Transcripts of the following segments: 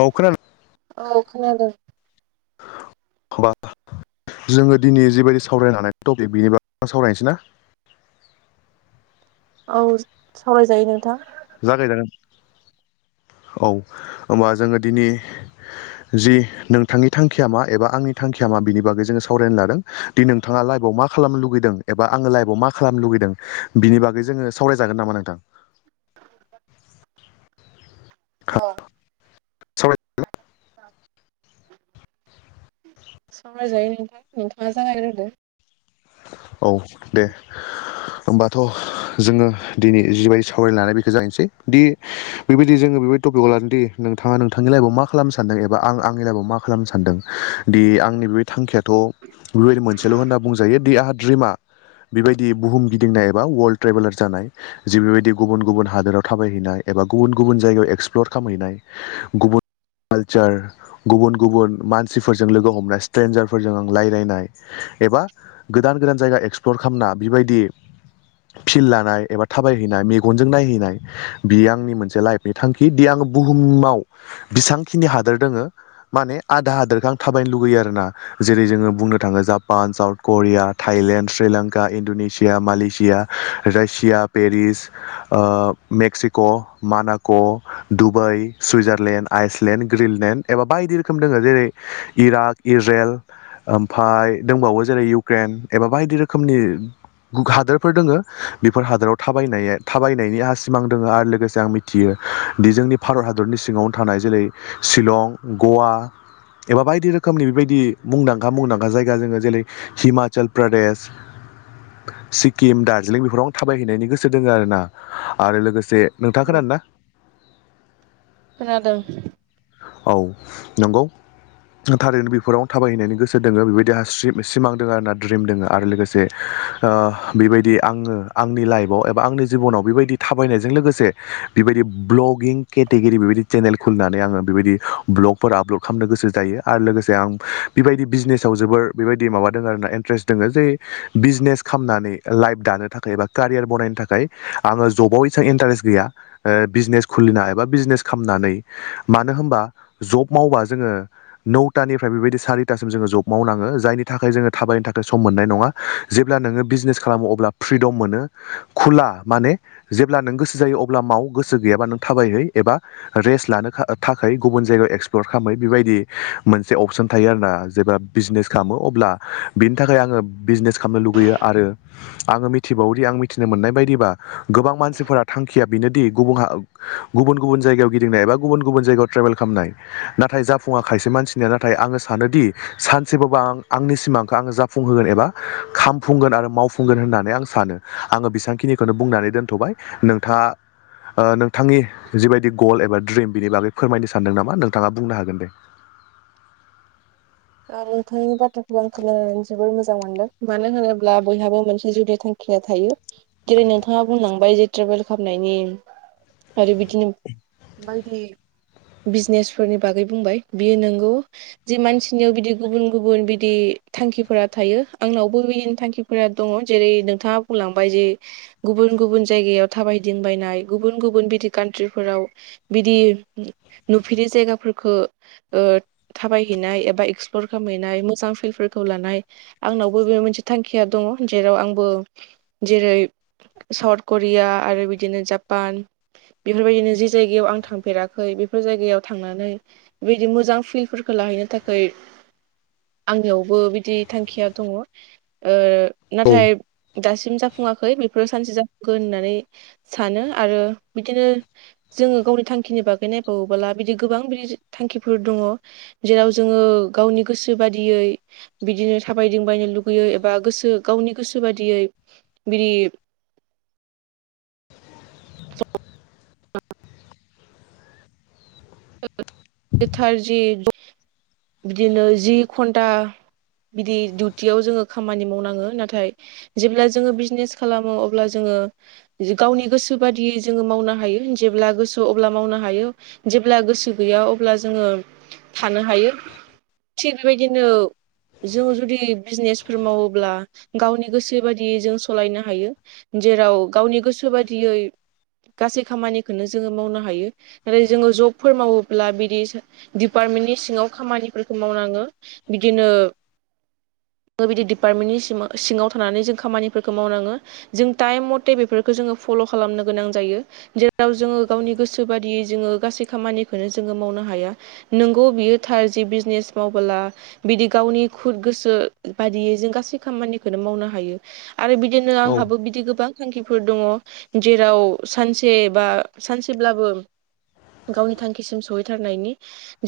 औ खोनादों औ खोनादों [unintelligible] जोङो दिनै जिबायदि सावरायनो हानाय टपिक बेनि बागै सावरायनोसै ना औ सावरायजायो नोंथां जागायजागोन औ होनबा जोङो दिनै जि नोंथांनि थांखिया मा एबा आंनि थांखिया मा बिनि बागै जोङो सावरायनो लादों दि नोंथाङा लाइभाव मा खालामनो लुगैदों एबा आङो लाइभाव मा खालामनो लुगैदों बिनि बागै जोङो सावरायजागोन नामा नोंथां? अ सावरायजागोन सावरायजायो नोंथां नोंथाङा जागायग्रोदो औ दे ओमबाथ' जोङो दिनै जिबायदि सावरायनो लानाय बेखो जागायनोसै दि बेबायदि जोङो बेबायदि टपिकखौ लादोंदि नोंथाङा नोंथांनि लाइफआव मा खालामनो सानदों एबा आं आंनि लाइफआव मा खालामनो सानदों दि आंनि बेबायदि थांखियाथ' बेबायदि मोनसेल' होनना बुंजायो दि आंहा द्रिमा बेबायदि बुहुम गिदिंनाय एबा वर्ल्ड ट्रेभेलार जानाय जि बेबायदि गुबुन गुबुन हादोराव थाबायहैनाय एबा गुबुन गुबुन जायगायाव एक्सप्लर खामहैनाय गुबुन कालचार गुबुन गुबुन मानसिफोरजों लोगो हमनाय स्ट्रेन्जारफोरजों आं रायज्लायनाय एबा गोदान गोदान जायगा एक्सप्लर खालामना बेबायदि फिल लानाय एबा थाबायहैनाय मेगनजों नायहैनाय बेयो आंनि मोनसे लाइफनि थांखि दि आं बुहुमाव बिसांखिनि हादोर दोङो माने आधा हादोरखो आं थाबायनो लुगैयो आरोना जेरै जोङो बुंनो थाङो Japan South Korea Thailand Sri Lanka Indonesia Malaysia Russia Paris ओ मेक्सिक' मानाक' दुबाइ सुइजारलेण्ड आइसलेण्ड ग्रिनलेण्ड एबा बायदि रोखोमनि दोङो जेरै इराक इज्रेल ओमफाय दोंबावो जेरै इउक्रेन एबा बायदि रोखोमनि हादोरफोर दोङो बेफोर हादोराव थाबायनाय थाबायनायनि आंहा सिमां दोङो आरो लोगोसे आं मि थियो दि जोंनि भारत हादरनि सिङावनो थानाय जेरै शिलं गवा एबा बायदि रोखोमनि बेबायदि मुंदांखा मुंदांखा जायगा जोङो जेरै हिमा चल प्रदेश सिक्किम दार्जिलिं बेफोराव आं थाबायहैनायनि गोसो दोङो आरोना आरो लोगोसे नोंथाङा औ खोनादो ना? खोनादों। ओ औ नंगौ थारैनो बेफोराव आं थाबायहैनायनि गोसो दोङो बेबायदि आंहा सि-सिमां दोङो आरोना द्रिम दोङो आरो लोगोसे ओ बेबायदि आङो आंनि लाइफआव एबा आंनि जिबनाव बेबायदि थाबायनायजों लोगोसे बेबायदि ब्लगिं केटेगरि बेबायदि चेनेल खुलिनानै आङो बेबायदि ब्ल'ग फोर आपल'ड खालामनो गोसो जायो आरो लोगोसे आं बेबायदि बिजनेसाव जोबोर बेबायदि माबादोङो आरोना इन्ट्रेस्ट दोङो जे बिजनेस खामनानै लाइफ दानो थाखाय एबा कारियार बनायनो थाखाय आङो जबाव एसां इन्टारेस्ट गैया ओ बिजनेस खुलिना एबा बिजनेस खामनानै मानो होमबा जब मावबाबो नौथानिफ्राय बेबायदि सारिथासिम जोङो जब मावनाङो जायनि थाखाय जोङो थाबायनो थाखाय था सम मोननाय नङा जेब्ला नोङो बिजनेस खालामो अब्ला फ्रिदम मोनो खुला माने जेब्ला नों गोसो जायो अब्ला माव गोसो गैयाबा नों थाबायहै एबा रेस्ट लानो ओ थाखाय गुबुन जायगायाव एक्सप्लर खामहै बेबायदि मोनसे अपसन थायो आरोना जेब्ला। बिजनेस खामो अब्ला बिनि थाखाय आङो बिजनेस खामनो लुगैयो आरो। आङो मिथिबावोदि आं मिथिनो मोननाय बायदिबा गोबां मानसिफोरा थांखिया बेनोदि गुबुह आ ओ गुबुन गुबुन जायगायाव गिदिंनाय एबा गुबुन गुबुन जायगायाव ट्रेभेल खामनाय नाथाय जाफुङा खायसे मानसिनिया नाथाय आङो सानोदि सानसेबाबा आं आंनि सिमां आङो जाफुंहोगोन एबा खामफुंगोन आरो मावफुंगोन होननानै आं सानो आङो बिसांखिनि ओ खोनो बुंनानै दोनथ'बाय नोंथाङा ओ नोंथांनि जिबायदि गल एबा ड्रिम बिनि बागै फोरमायनो सानदों नामा नोंथाङा बुंनो हागोन दे। आरो नोंथांनि बाथ्राखौ आं खोनानानै जोबोर मोजां मोनदों मानो होनोब्ला बयहाबो मोनसे जुदि थां खिया थायो जेरै नोंथाङा बुंलांबाय जे ट्रेभेल खामनायनि आरो बिदिनो बायदि बिजनेसफोरनि बागै बुंबाय बियो नंगौ जि मानसि आनियाव बिदि गुबुन गुबुन बिदि थांखिफोरा थायो आंनावबो बिदिनो थांखिफोरा दङ जेरै नोंथाङा ओ बुंलांबाय जि गुबुन गुबुन जायगायाव थाबायदिंबायनाय गुबुन गुबुन बिदि कान्ट्रिफोराव बिदि नुफेरि जायगाफोरखो ओ थाबायहैनाय ए बा एक्सप्लर खालामैनाय मोजां फिल्डफोरखौ लानाया आंनावबो बे मोनसे थांखिया दङ जेराव आंबो जेरै साउथ करिया आरो बिदिनो जापान। बेफोरबायदिनो जि जायगायाव आं थांफेराखै बेफोर जायगायाव थांनानै बेदि मोजां फिलफोरखौ लाहैनो थाखाय खै आंनियावबो बिदि थांखिया दङ ओ औ नाथाय दासिम जाफुङाखै बेफोरो सानसे जाफुंगोन होननानै सानो आरो बिदिनो जोङो गावनि थांखिनि बागै नायबावोबला बिदि गोबां बिदि थांखिफोर दङ जेरा जोङो गावनि गोसो बादियै बिदिनो थाबायदिबायनो लुगैयोै एबा गोसो गावनि ओ गोसो बादियै बिदि [unintelligible] बिदि उटियाव जोङो खामानि मावनाङो नाथाय। जेब्ला जोङो बिजनेस खालामो अब्ला जोङो जि गावनि गोसो बादियै जोङो मावनो हायो जेब्ला गोसो अब्ला मावनो हायो जेब्ला गोसो गैया अब्ला जोङो थानो हायो थिग बेबादिनो जों जुदि बिजनेसफोर मावोब्ला गावनि गोसो बादायदियै जों सालायनो हायो। जेराव गावनि गोसो बायदियै गासै खामानिखौनो जोङो मावनो हायो नाथाय जोङो जब फोर मावोब्ला बिदि डपार्टमेन्टनि सिङाव खामानिफोरखौ मावनाङो बिदिनो बिदि डिपार्टमेन्टनि सि सिङाव थानानै जों खामानिफोरखौ मावनाङो। जों टाइम मथे बेफोरखौ जोङो फल' खालामनो गोनां जायो। जेराव जोङो गावनि गोसो बादियै जोङो गासैब खामानिखौननो जोङो मावनो हाया नोंगौ बियो थार जि बिजनेस मावबोला बिदि गावनि खुद गोसो बायदियै जों गासै खामानिखौनो मावनो हायो। आरो बिदिनो औ आंहाबो बिदि गोबां थांखिफोर दङ जेराव सानसे बा सानसेब्लाबो गावनि थांखिसिम सहैथारनायनि।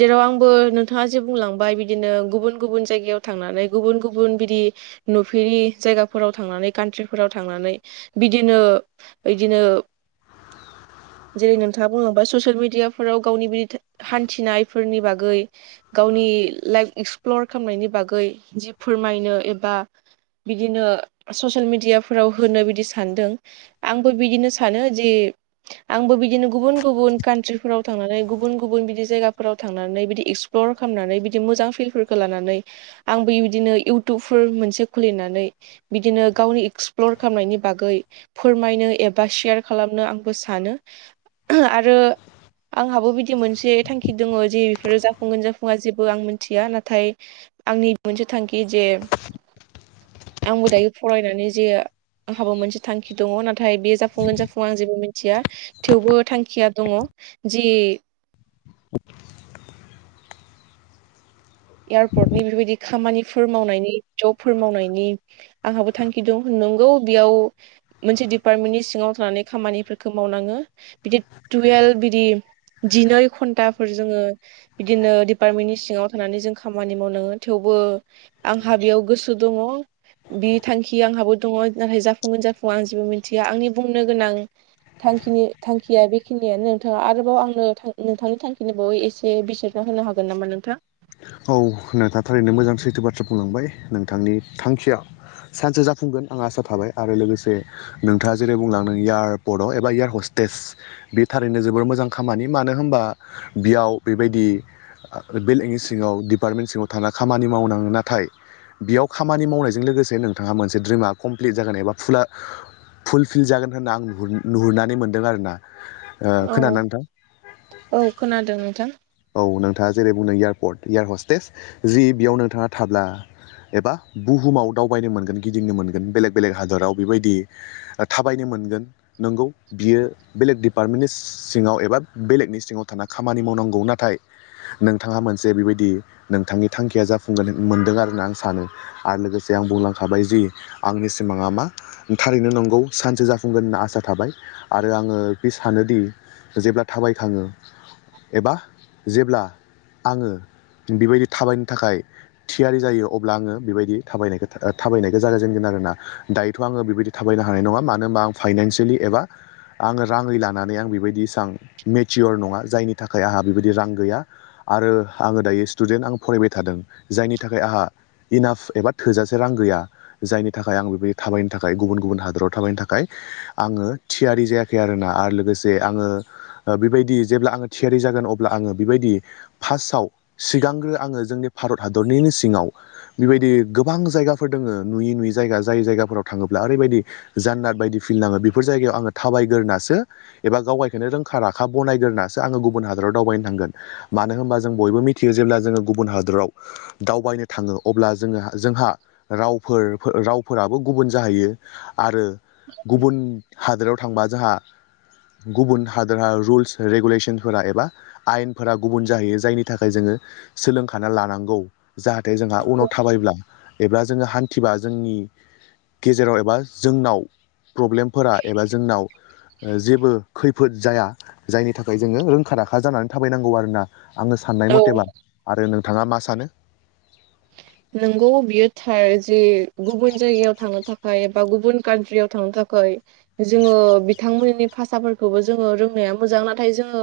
जेराव आंबो नोंथाङा जे बुंलांबाय बिदिनो गुबुन गुबुन जायगायाव थांनानै गुबुन गुबुन बिदि नुफेरि जायगाफोराव थांनानै कान्ट्रिफोराव थांनानै बिदिनो बिदिनो जेरै नोंथाङा बुलांबाय ससियेल मिडिया दियाफोराव गावनि बिदि हान्थिनायफोरनि बागै गावनि लाइफ एक्सप्लर खालामनायनि बागै जि फोरमायनो एबा बिदिनो ससियेल मेडियाफोराव होनो बिदि सानदों आंबो बिदिनो सानो जे आंबो बिदिनो गुबुन गुबुन कान्ट्रि फोराव थांनानै गुबुन गुबुन बिदि जायगाफोराव थांनानै बिदि एक्सप्लर खालामनानै बिदि मोजां फिलफोरखौ लानानै आंबो बिबायदिनो इउटुबफोर मोनसे खुलिनानै बिदिनो गावनि एक्सप्लर खालामनायनि बागै फोरमायनो एबा शयार खालामनो आंबो सानो आरो आंहाबो बिदि मोनसे थांखि दङ जे बेफोरो जाफुंगोन जाफुङा जेबो आं मिथिया नाथाय। आंनि मोनसे थांखि जे आंबो दायो फरायनानै जे आंहाबो मोनसे थांखि दङ नाथाय बे जाफुंगोन जाफुंङा आं जेबो मिथिया। थेवबो थांखिया दङ जि [inaudible] एयारपर्टनि बेबायदि खामानिफोर मावनायनि जबफोर मावनायनि आंहाबो थांखि दं नंगौ बेयाव मोनसे डिपार्टमेन्टनि सिङाव थानानै खामानिफोरखौ मावनाङो बिदि दुवेल बिदि जिनै घन्टाफोर जोङो बिदिनो दिडपार्टमेन्टनि सिङाव थानानै जों खामानि मावनाङो थेवबो आंहा बेयाव गोसो दङ। बि थांखि आंहाबो दङ नाथाय जाफुंगोन जाफुंङा आं जेबो मिथिया। आंनि बुंनो गोनां थांखिनि थांखिया बेखिनियानो नोंथां आरोबाव आंनो नोंथांनि थांखिनि बागै एसे बिजिरना होनो हागोन नामा नोंथां? औ नोंथाङा थारैनो मोजां सैथो बाथ्रा बुंलांबाय नोंथांनि थांखिया। सानसे जाफुंगोन आं आसा थाबाय आरो लोगोसे नोंथाङा जेरै बुंलांदों एयारपर्टआव एबा एयार हस्टेस बेटारिनो जोबोर मोजां खामानि मानो होनबा बेयाव बेबायदि बेलकनि सिङाव डिपार्टमेन्ट सिङाव थानानै खामानि मावनाङो नाथाय बेयाव खामानि मावनायजों लोगोसे नोंथाङा मोनसे ड्रिमा कमप्लिट जागोन एबा फुला फुलफिल जागोन होनना आं नुहुरनानै मोनदों आरोना। औ खोनादों ना नोंथां औ खोनादों नोंथां औ नोंथाङा जेरै बुंदों‌ इयार इयार हस्टेस जि बेयाव नोंथाङा थाब्ला एबा बुहुमाव दावबायनो मोनगोन गिदिंनो मोनगोन बेलेग बेलेग हादराव बेबायदि थाबायनो मोनगोन नंगौ। बियो बेलेग दिडिपार्टमेन्टनि सिङाव एबा बेलेगनि सिङाव थाना खामानि मावनांगौ नाथाय। नोंथाङा मोनसे बेबायदि नोंथांनि थांखिया जाफुंगोन मोनदों आरोना आं सानो। आरो लोगोसे आं बुंलांखाबाय जि आंनि सिमाङा मा थारैनो नंगौ सानसे जाफुंगोन होनना आसा थाबाय आरो आङो बे सानोदि जेब्ला थाबायखाङो एबा जेब्ला आङो बेबायदि थाबायनो थाखाय थियारि जायो अब्ला आङो बेबायदि थाबायनायखौ थाबायनायखौ जागायजेनगोन आरोना। दायोथ' आङो बेबायदि थाबायनो हानाय नङा मानो होनबा आं फाइनान्सियेलि एबा आङो राङै लानानै आं बेबायदि एसां मेचयर नङा जायनि थाखाय आंहा बेबायदि रां गैया। आरो आङो दायो स्टुडेन्ट आं फरायबाय थादों जायनि थाखाय आंहा इनाघ एबा थोजासे रां गैया। जायनि थाखाय आं बेबायदि थाबायनो थाखाय गुबुन गुबुन हादोराव थाबायनो थाखाय आङो थियारि जायाखै आरोना आरो लोगोसे आङो बेबायदि जेब्ला आङो थियारि जागोन अब्ला आङो बेबायदि फार्स्टआव सिगांग्रो आङो जोंनि भारत हादरनिनो सिङाव बेबायदि गोबां जायगाफोर दोङो नुयि नुयै जायगा जाय जायगाफोराव थाङोब्ला ओरैबायदि जाननाार बायदि फिल्ड नाङो बेफोर जायगायाव आङो थाबायग्रोननासो एबा गावबायखौननो रोंखा राखा बनायग्रोनासो आङो गुबुन हादराव दावबायनो थांगोन मानो मानो होनबा जों बयबो मिथियो जेब्ला जोङो गुबुन हादराव। दावबायनो थाङो अब्ला जोङो जोंहा रावफोर रावफोराबो गुबुन जाहैयो। ओ आरो गुबुन हादोराव थांबा जोंहा गुबुन हादोरहा रुल्स रेगुलेसनफोरा एबा आयेनफोरा ओ गुबुन जाहैयो जायनि थाखाय जोङो सोलोंखाना लानांगौ। जाहाथे जोंहा उनाव थाबायब्ला एबा जोङो हान्थिबा जोंनि गेजेराव एबा जोंनाव प्रब्लेमफोरा एबा जोंनाव जेबो खैफोद जाया जायनि थाखाय जोङो रोंखा राखा जानानै थाबायनांगौ आरो। आङो साननाय औ मथेबा आरो नोंथाङा मा सानो? नोंगौ बियो थार जे गुबुन जायगायाव थांनो थाखाय बा गुबुन कान्ट्रियाव थांनो थाखाय जोङो बिथांमोननि भाषाफोरखौ। खौबो जोङो रोंनाया मोजां नाथाय जोङो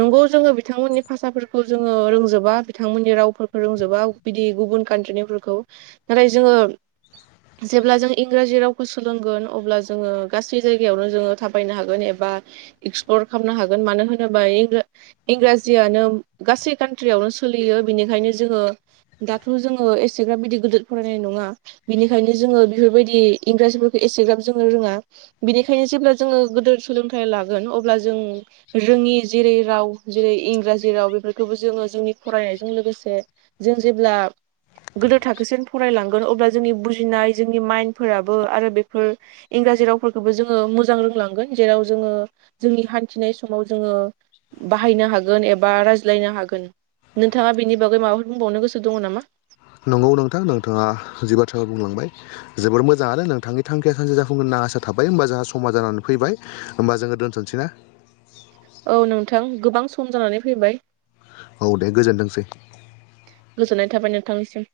नंगौ जोङो बिथांमोननि भाषाफोरखौ जोङो रोंजोबा बिथांमोननि रावफोरखौ रोंजोबा बिदि गुबुन ओकान्ट्रिनिफोरखौ नाथाय जोङो जेब्ला जों इंराजि रावखौ सोलोंगोन अब्ला जोङो गासै जायगायावनो जोङो थाबायनो हागोन एबाअ एक्सप्लर खालामनो हागोन मानो होनोबा इ इंराजियानो गासै कान्ट्रियावनो सोलियो बिनिखायनो जोङो। थ' जोङो एसेग्रा बिदि गिदिर फरायनाय नङा। बिनिखायनो जोङो बेफोरबायदि इंराजिफोरखौ एसेग्राब जोङो रोङा बिनिखायनो जेब्ला जोङो गोदो सोलोंथाइ लागोन अब्ला जों रोङि जेरै राव जेरै इंराजि राव बेफोरखौबो जोङो जोंनि फरायनायजों लोगोसे जों जेब्ला। गोदो थाखोसिम फरायलांगोन अब्ला जोंनि बुजिनाय जोंनि माइन्न्दफोराबो आरो बेफो इंराजि रावफोरखौबो जोङो मोजां रोंलांगोन जेराव जोङो। जोंनि हान्थिनाय समाव जोङो बाहायनो हागोन एबा रायज्लायनो हागोन नोंथाङा बेनि बागै माबाफोर बुंबावनो गोसो दङ नामा? नंगौ नोंथां नोंथाङा जि बाथ्रा बुंलांबाय जोबोर मोजां आरो नोंथांनि थांखिया सानसे जाफुंगोन ना आसा थाबाय होमबा जोंहा समाज जानानै फैबाय होमबा जोङो दोनथनोसैना? औ नोंथां गोबां सम जानानै फैबाइ औ दे गोजोनथोंसै। गोजोननाय थाबाय नोंथांनिसिम।